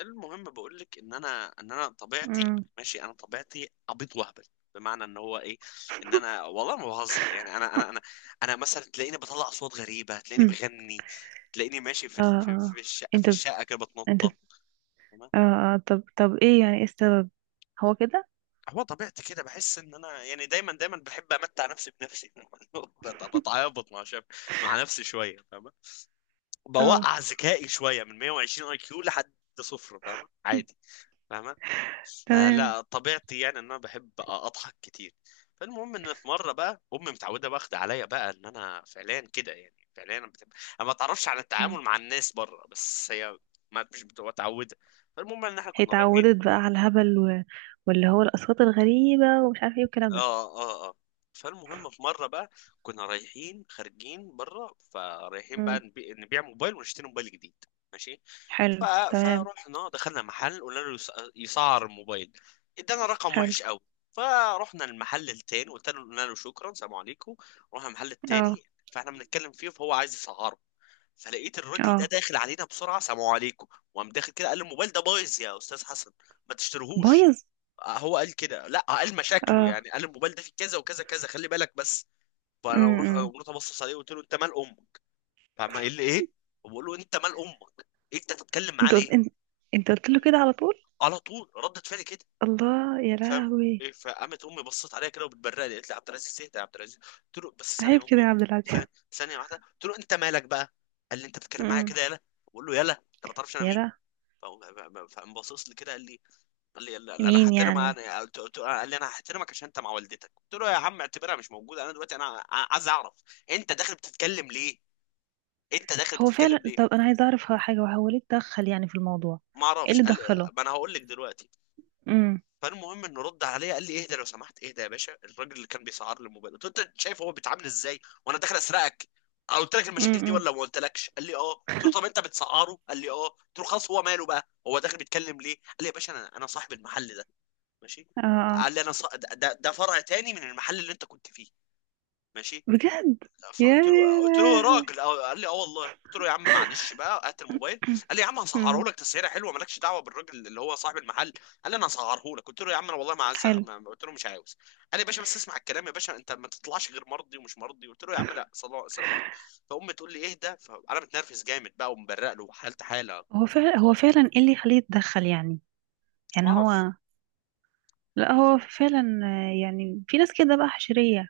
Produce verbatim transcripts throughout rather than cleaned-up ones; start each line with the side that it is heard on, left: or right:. left: المهم بقول لك ان انا ان انا طبيعتي.
right: مم.
left: ماشي، انا طبيعتي عبيط وهبل، بمعنى ان هو ايه، ان انا والله ما بهزر. يعني انا انا انا انا مثلا تلاقيني بطلع اصوات غريبه، تلاقيني بغني، تلاقيني ماشي في
right: اه،
left: ال- في
right: اه،
left: في الشقه، في
right: انت ب...
left: الشقه كده
right: انت ب...
left: بتنطط، تمام؟
right: اه، اه، طب طب، ايه يعني ايه السبب؟ هو كده.
left: هو طبيعتي كده، بحس ان انا يعني دايما دايما بحب امتع نفسي بنفسي بت- بتعابط مع شاب، مع نفسي شويه، فاهمه؟
right: اه،
left: بوقع ذكائي شويه من مية وعشرين اي كيو لحد صفر، فاهمه؟ عادي. فاهمة.
right: تمام.
left: فلا طبيعتي يعني ان انا بحب اضحك كتير. فالمهم، ان في مره بقى، امي متعوده واخده عليا بقى ان انا فعليا كده، يعني فعليا انا بتب... انا ما اتعرفش على التعامل
right: مم.
left: مع الناس بره، بس هي ما مش بتبقى متعوده. فالمهم ان احنا
right: هي
left: كنا رايحين.
right: اتعودت بقى على الهبل و... واللي هو الاصوات الغريبه ومش عارفه ايه والكلام ده.
left: اه، اه، اه. فالمهم في مره بقى، كنا رايحين خارجين بره، فرايحين بقى
right: مم.
left: نبي... نبيع موبايل ونشتري موبايل جديد. ماشي. ف...
right: حلو، تمام.
left: فرحنا دخلنا محل قلنا له يس... يسعر الموبايل. ادانا رقم
right: حلو.
left: وحش قوي. فرحنا المحل التاني، قلت له قلنا له شكرا، سلام عليكم. رحنا المحل
right: اه،
left: التاني. فاحنا بنتكلم فيه فهو عايز يسعره. فلقيت الراجل ده
right: اه،
left: داخل علينا بسرعه، سلام عليكم. وقام داخل كده، قال لي الموبايل ده بايظ يا استاذ حسن، ما تشتريهوش.
right: بايظ.
left: هو قال كده، لا قال مشاكله،
right: اه،
left: يعني قال الموبايل ده فيه كذا وكذا كذا، خلي بالك بس. فانا روح
right: امم
left: قمت ابصص عليه وقلت له انت مال امك. فما قال لي ايه، وبقول له انت مال امك، إيه انت تتكلم معاه
right: انت
left: ليه؟
right: قلت انت, انت قلت له كده على طول.
left: على طول ردت فعلي كده.
right: الله يا
left: فاهم؟
right: لهوي.
left: ايه. فقامت امي بصت عليا كده وبتبرق لي، قالت لي عبد العزيز اهدى يا عبد العزيز. قلت له بس ثانيه يا
right: عيب كده
left: امي،
right: يا عبد العزيز.
left: ثانيه ثانية واحده. قلت له انت مالك بقى؟ قال لي انت بتتكلم معايا
right: امم.
left: كده، يلا. بقول له يلا، انت ما تعرفش انا
right: يا
left: مين.
right: لا.
left: فقام بصص لي كده قال لي، قال لي لا لا، انا
right: مين
left: هحترم،
right: يعني؟
left: انا قلت قلت قال لي انا هحترمك عشان انت مع والدتك. قلت له يا عم اعتبرها مش موجوده، انا دلوقتي انا ع- عايز اعرف انت داخل بتتكلم ليه، انت داخل
right: هو
left: بتتكلم
right: فعلا،
left: ليه.
right: طب انا عايزه اعرف حاجه وهو ليه اتدخل يعني في الموضوع؟
left: ما
right: ايه
left: اعرفش
right: اللي
left: قال.
right: دخله؟
left: ما انا هقول لك دلوقتي.
right: امم،
left: فالمهم انه رد عليا قال لي اهدى لو سمحت، اهدى يا باشا. الراجل اللي كان بيسعر لي الموبايل، قلت له انت شايف هو بيتعامل ازاي؟ وانا داخل اسرقك؟ أنا قلت لك المشاكل دي
right: امم،
left: ولا ما قلتلكش؟ قال لي اه. قلت له طب انت بتسعره؟ قال لي اه. قلت له خلاص، هو ماله بقى؟ هو داخل بيتكلم ليه؟ قال لي يا باشا انا انا صاحب المحل ده. ماشي.
right: اه، آه.
left: قال لي انا ص... ده, ده فرع تاني من المحل اللي انت كنت فيه. ماشي.
right: بجد. يا
left: فقلت له
right: يا
left: قلت له يا
right: لهوي.
left: راجل، أو... قال لي اه والله. قلت له يا عم معلش بقى، هات الموبايل. قال لي يا عم هسعره
right: امم.
left: لك تسعيره حلوه، مالكش دعوه بالراجل اللي هو صاحب المحل. قال لي انا هسعره لك. قلت له يا عم انا والله ما عايز
right: حلو.
left: ما- ما- قلت له مش عاوز. قال لي يا باشا بس اسمع الكلام يا باشا، انت ما تطلعش غير مرضي ومش مرضي. قلت له يا عم لا، صلا- السلام عليكم. فامي تقول لي اهدى، فانا متنرفز جامد بقى ومبرق له حالتي حاله.
right: هو فعلا هو فعلا ايه اللي يخليه يتدخل يعني؟
left: ما
right: يعني
left: اعرفش.
right: هو، لا هو فعلا آه، يعني في ناس كده بقى حشريه.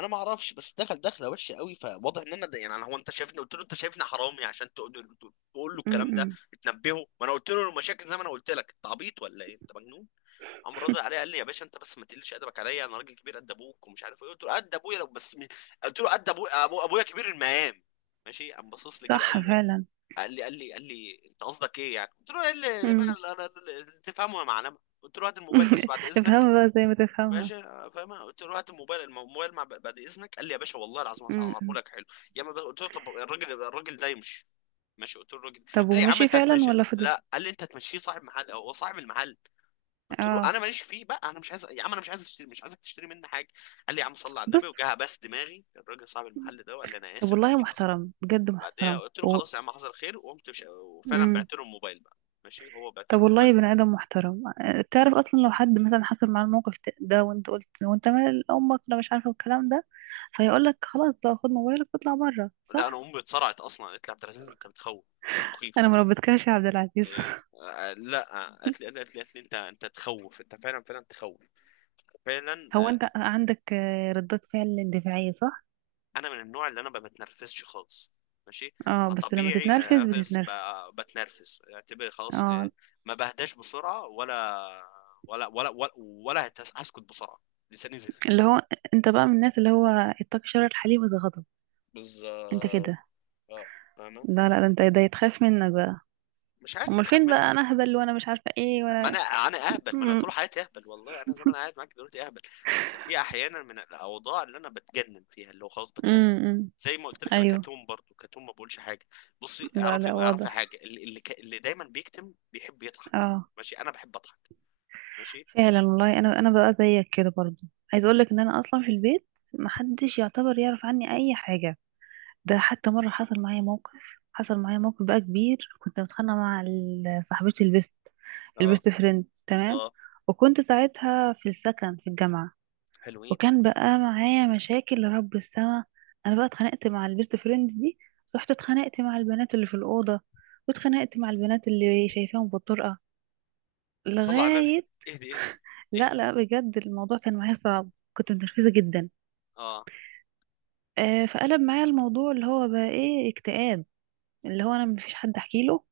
left: انا ما اعرفش بس دخل دخله وحشه قوي، فواضح ان انا ده يعني، أنا- هو انت شايفني؟ قلت له انت شايفني حرامي عشان تقول له، تقول له الكلام ده؟
right: امم.
left: تنبهه؟ ما انا قلت له المشاكل زي ما انا قلت لك. انت عبيط ولا ايه؟ انت مجنون؟ قام راضي عليا قال لي يا باشا انت بس ما تقلش ادبك عليا، انا راجل كبير قد ابوك ومش عارف ايه. قلت له قد ابويا لو بس م... قلت له قد ابويا أبو... ابويا كبير المقام. ماشي. قام باصص لي كده، قال
right: صح
left: لي
right: فعلا.
left: قال لي قال لي قال لي انت قصدك ايه يعني؟ قلت له ايه اللي بقى
right: امم.
left: اللي أنا- اللي تفهمه يا معلمه؟ قلت له هات الموبايل بس بعد اذنك
right: افهمها بقى زي ما
left: يا
right: تفهمها.
left: باشا، فاهم؟ قلت له هات الموبايل الموبايل مع بعد اذنك. قال لي يا باشا والله العظيم هسعره
right: امم
left: لك حلو. يا ما قلت له طب الراجل الراجل ده يمشي. ماشي. قلت له الراجل.
right: طب
left: قال لي يا عم
right: ومشي
left: انت
right: فعلا
left: هتمشي؟
right: ولا فضل؟
left: لا قال لي انت هتمشيه؟ صاحب محل، هو صاحب المحل. قلت له
right: اه،
left: انا ماليش فيه بقى، انا مش عايز يا عم، انا مش عايز اشتري، مش عايزك تشتري مني حاجه. قال لي يا عم صلي على النبي،
right: بص.
left: وجه بس دماغي الراجل صاحب المحل ده وقال لي انا
right: طب
left: اسف
right: والله
left: ومش قصدي.
right: محترم، بجد
left: بعدها
right: محترم
left: قلت له
right: و...
left: خلاص يا عم، حصل خير. وقمت مش... وفعلا
right: امم
left: بعت له الموبايل بقى. ماشي، هو بعت له
right: طب
left: الموبايل.
right: والله بني آدم محترم. تعرف أصلا لو حد مثلا حصل معاه الموقف ده وأنت قلت وأنت مال أمك أنا مش عارفة الكلام ده، فيقول لك خلاص بقى خد موبايلك واطلع بره،
left: لا انا
right: صح.
left: امي اتصرعت اصلا، قالت لي عبد العزيز انت بتخوف، انت
right: أنا
left: مخيف.
right: مربتكش يا عبد العزيز.
left: إيه. آه، لا آه، قالت لي قالت لي قالت لي انت انت تخوف، انت فعلا فعلا تخوف. فعلا،
right: هو
left: آه.
right: أنت عندك آه، ردات فعل دفاعية، صح؟
left: انا من النوع اللي انا ما بتنرفزش خالص. ماشي.
right: اه، بس لما
left: فطبيعي آه،
right: تتنرفز
left: انرفز،
right: بتتنرفز.
left: ب- بتنرفز اعتبر خلاص، آه.
right: اه.
left: ما بهداش بسرعه، ولا ولا ولا ولا, ولا هتس- هسكت بسرعه. لساني زفر.
right: اللي هو أنت بقى من الناس اللي هو اتقي شر الحليم إذا غضب. أنت
left: بالظبط.
right: كده.
left: اه، فاهمه؟
right: لا لا، ده أنت ده يتخاف منك بقى.
left: مش عارف،
right: أمال
left: تخاف
right: فين
left: مني.
right: بقى؟ أنا أهبل وأنا مش عارفة إيه
left: ما
right: وأنا،
left: انا انا اهبل، ما انا
right: امم،
left: طول حياتي اهبل. والله انا زي ما انا قاعد معاك دلوقتي اهبل. بس في احيانا من الاوضاع اللي انا بتجنن فيها، اللي هو خلاص بتنرفز.
right: امم،
left: زي ما قلت لك، انا
right: أيوه.
left: كتوم برضو كتوم، ما بقولش حاجه. بصي،
right: لا لا،
left: اعرفي اعرفي
right: واضح.
left: حاجه، اللي اللي, ك... اللي دايما بيكتم بيحب يضحك.
right: اه.
left: ماشي، انا بحب اضحك. ماشي.
right: فعلا، والله انا انا بقى زيك كده برضو. عايز اقول لك ان انا اصلا في البيت محدش يعتبر يعرف عني اي حاجه. ده حتى مره حصل معايا موقف. حصل معايا موقف بقى كبير، كنت متخانقه مع ال- صاحبتي البيست.
left: اه،
right: البيست فريند، تمام.
left: اه،
right: وكنت ساعتها في السكن في الجامعه،
left: حلوين.
right: وكان بقى معايا مشاكل لرب السما. انا بقى اتخانقت مع البيست فريند دي، رحت اتخانقت مع البنات اللي في الاوضه، واتخانقت مع البنات اللي شايفاهم بالطرقه
left: صلى على النبي،
right: لغايه.
left: اهدي اهدي
right: لا
left: اهدي.
right: لا، بجد الموضوع كان معايا صعب. كنت متنرفزة جدا.
left: اه.
right: آه، فقلب معايا الموضوع اللي هو بقى ايه، اكتئاب. اللي هو انا مفيش حد احكي له،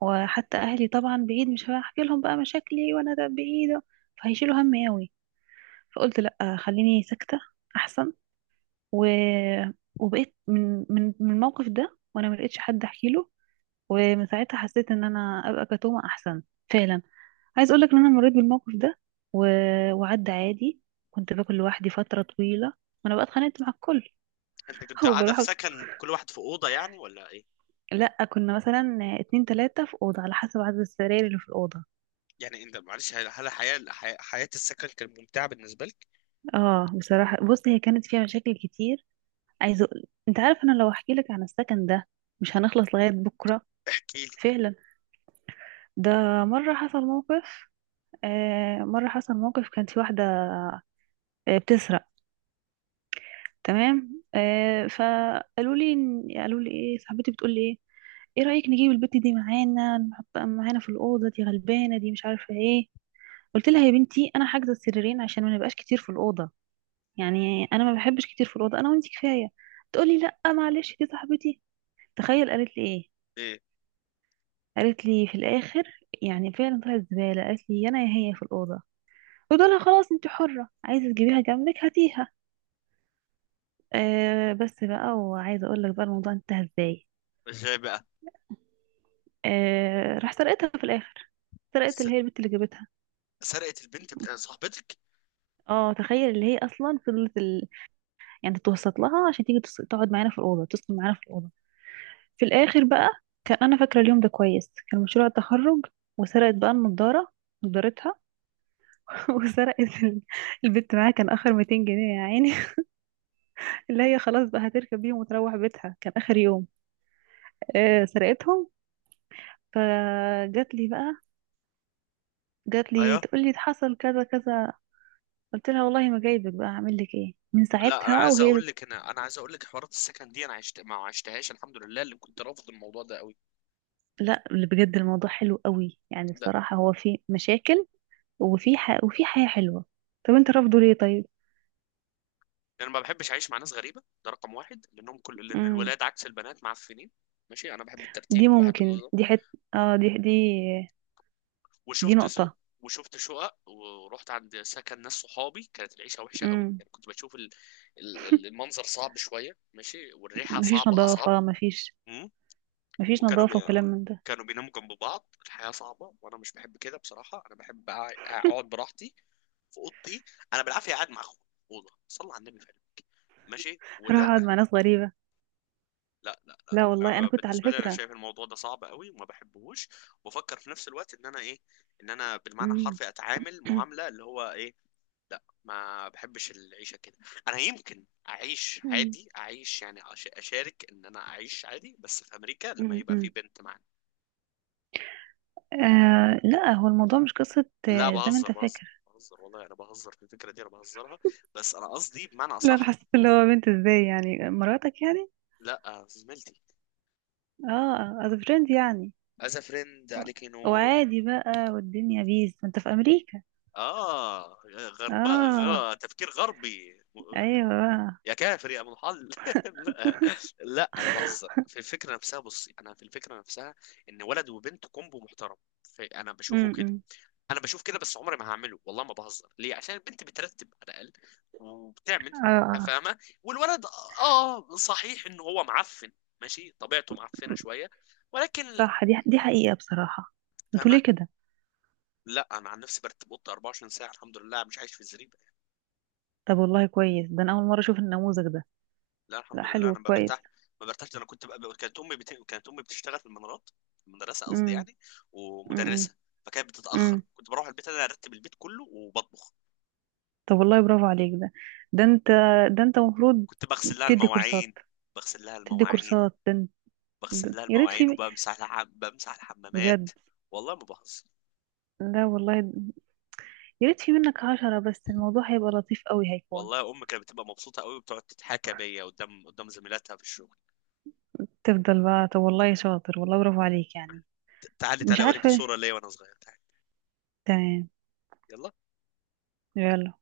right: وحتى اهلي طبعا بعيد، مش هحكي لهم بقى مشاكلي وانا ده بعيدة، فهيشيلوا همي قوي. فقلت لا، خليني ساكتة احسن. و... وبقيت من من من الموقف ده وانا ملقتش حد احكي له. ومن ساعتها حسيت ان انا ابقى كتومة احسن. فعلا. عايز اقولك ان انا مريت بالموقف ده و... وعدى عادي. كنت باكل لوحدي فترة طويلة، وانا بقى اتخانقت مع الكل.
left: انت كنت قاعده
right: وبروح.
left: في سكن كل واحد في اوضه يعني ولا ايه؟
right: لا، كنا مثلا اتنين تلاتة في أوضة على حسب عدد السراير اللي في الأوضة.
left: يعني انت معلش، هل هل حياه حياه السكن كانت ممتعه بالنسبه لك؟
right: اه، بصراحة، بص هي كانت فيها مشاكل كتير. عايز أقول... انت عارف انا لو احكي لك عن السكن ده مش هنخلص لغاية بكرة.
left: احكي لي.
right: فعلا. ده مرة حصل موقف. آه، مرة حصل موقف، كانت في واحدة آه، بتسرق. تمام. آه، فقالوا لي إن- قالوا لي ايه، صاحبتي بتقول لي ايه، ايه رأيك نجيب البت دي معانا، نحطها معانا في الأوضة دي، غلبانة دي مش عارفة ايه. قلت لها يا بنتي انا حاجزة السريرين عشان ما نبقاش كتير في الأوضة، يعني انا ما بحبش كتير في الأوضة، انا وانتي كفاية. تقولي لا معلش دي صاحبتي. تخيل قالت لي ايه.
left: ايه.
right: قالت لي في الآخر، يعني فعلا طلعت زبالة، قالت لي يا انا يا هي في الأوضة. قلت لها خلاص انتي حرة عايزة تجيبيها جنبك هاتيها. آه، بس بقى وعايزة اقول لك بقى الموضوع انتهى ازاي.
left: ازاي بقى؟
right: آه، راح سرقتها في الاخر. سرقت اللي هي البت اللي جابتها.
left: سرقت البنت بتاع صاحبتك.
right: اه، تخيل اللي هي اصلا فضلت ال... يعني توسط لها عشان تيجي تس- تقعد معانا في الاوضه، تسكن معانا في الاوضه. في الاخر بقى، كان انا فاكره اليوم ده كويس، كان مشروع التخرج، وسرقت بقى النضاره، نضارتها. وسرقت ال- البت، معاها كان اخر ميتين جنيه يا عيني. اللي هي خلاص بقى هتركب بيهم وتروح بيتها، كان اخر يوم. آه، سرقتهم. فجات لي بقى، جات لي
left: ايوه.
right: تقول لي حصل كذا كذا. قلت لها والله ما جايبك بقى اعمل لك ايه من
left: لا انا
right: ساعتها
left: عايز
right: وهي
left: اقول
right: بت...
left: لك انا انا عايز اقول لك حوارات السكن دي انا عشت ما عشتهاش، الحمد لله، اللي كنت رافض الموضوع ده قوي.
right: لا اللي بجد الموضوع حلو قوي، يعني
left: ده
right: بصراحة هو في مشاكل وفي ح... وفي حياة حلوة. طب انت رافضه ليه طيب؟
left: انا ما بحبش اعيش مع ناس غريبه، ده رقم واحد، لانهم كل، لان
right: امم.
left: الولاد عكس البنات معفنين. ماشي، انا بحب
right: دي
left: الترتيب وبحب
right: ممكن
left: النظام.
right: دي حت اه، دي دي دي
left: وشفت س...
right: نقطة.
left: وشفت شقق ورحت عند سكن ناس صحابي، كانت العيشه وحشه قوي.
right: امم.
left: يعني كنت بشوف ال... ال- المنظر صعب شويه ماشي، والريحه
right: مفيش
left: صعبه اصعب.
right: نظافة مفيش. مفيش
left: وكانوا بي...
right: نظافة وكلام من ده.
left: كانوا بيناموا جنب بعض، الحياة صعبة وانا مش بحب كده بصراحة. انا بحب أع- اقعد براحتي في اوضتي. انا بالعافية قاعد مع اخويا في اوضة، صلى على النبي فعلا. ماشي ولا
right: هروح اقعد
left: لا.
right: مع ناس غريبة؟
left: لا لا،
right: لا والله انا
left: انا
right: كنت على
left: بالنسبة لي انا
right: فكرة.
left: شايف الموضوع ده صعب قوي وما بحبهوش. وبفكر في نفس الوقت ان انا ايه، ان انا بالمعنى
right: امم.
left: الحرفي اتعامل معاملة اللي هو ايه. لا، ما بحبش العيشة كده. انا يمكن اعيش
right: امم.
left: عادي، اعيش يعني أش- اشارك، ان انا اعيش عادي بس في امريكا لما
right: امم.
left: يبقى في بنت معايا.
right: آه، لا هو الموضوع مش قصة
left: لا
right: آه، زي ما انت
left: بهزر، بهزر
right: فاكر.
left: بهزر والله، انا بهزر في الفكره دي، انا بهزرها. بس انا قصدي بمعنى
right: لا، انا
left: صح.
right: حسيت اللي هو بنت ازاي، يعني مراتك يعني.
left: لا زميلتي،
right: اه، از فريند يعني.
left: از فريند
right: و-
left: عليك نور.
right: وعادي بقى، والدنيا بيز انت في امريكا.
left: اه، غرباء،
right: اه.
left: غ... تفكير غربي.
right: ايوه بقى.
left: يا كافر يا ابو الحل. لا. لا انا بهزر في الفكره نفسها، بصي انا في الفكره نفسها، ان ولد وبنت كومبو محترم. في... انا بشوفه كده.
right: امم.
left: انا بشوف كده. بس عمري ما هعمله، والله ما بهزر ليه، عشان البنت بترتب على الاقل وبتعمل،
right: اه، اه،
left: فاهمه؟ والولد اه صحيح ان هو معفن، ماشي طبيعته معفنه شويه، ولكن.
right: صح. دي دي حقيقة بصراحة. انتوا
left: فاهمه؟
right: ليه كده؟
left: لا انا عن نفسي برتب اوضتي اربعه وعشرين ساعه، الحمد لله مش عايش في الزريبه.
right: طب والله كويس، ده انا اول مرة اشوف النموذج ده.
left: لا
right: لا،
left: الحمد لله
right: حلو،
left: انا ما
right: كويس.
left: برتاح، ما برتاحش. ده انا كنت بقى، كانت امي بت... كانت امي بتشتغل في المنارات، في المدرسه قصدي
right: امم.
left: يعني،
right: امم.
left: ومدرسه. فكانت
right: امم.
left: بتتاخر، كنت بروح البيت انا ارتب البيت كله وبطبخ.
right: طب والله برافو عليك. ده ده انت، ده انت المفروض
left: كنت بغسل لها
right: تدي كورسات.
left: المواعين، بغسل لها
right: تدي
left: المواعين
right: كورسات ده انت-
left: بغسل
right: ده-
left: لها
right: يا ريت
left: المواعين
right: في،
left: وبمسح لها، بمسح الحمامات.
right: بجد.
left: والله ما بهزر.
right: لا والله، يا ريت في منك عشرة بس، الموضوع هيبقى لطيف قوي، هيكون.
left: والله امي كانت بتبقى مبسوطه قوي، وبتقعد تتحكى بيا قدام قدام زميلاتها في الشغل.
right: تفضل بقى. طب والله شاطر، والله برافو عليك يعني.
left: تعالي
right: مش
left: تعالي اوريك
right: عارفة.
left: صوره ليا وانا صغير، تعالي،
right: تمام.
left: يلا.
right: يلا.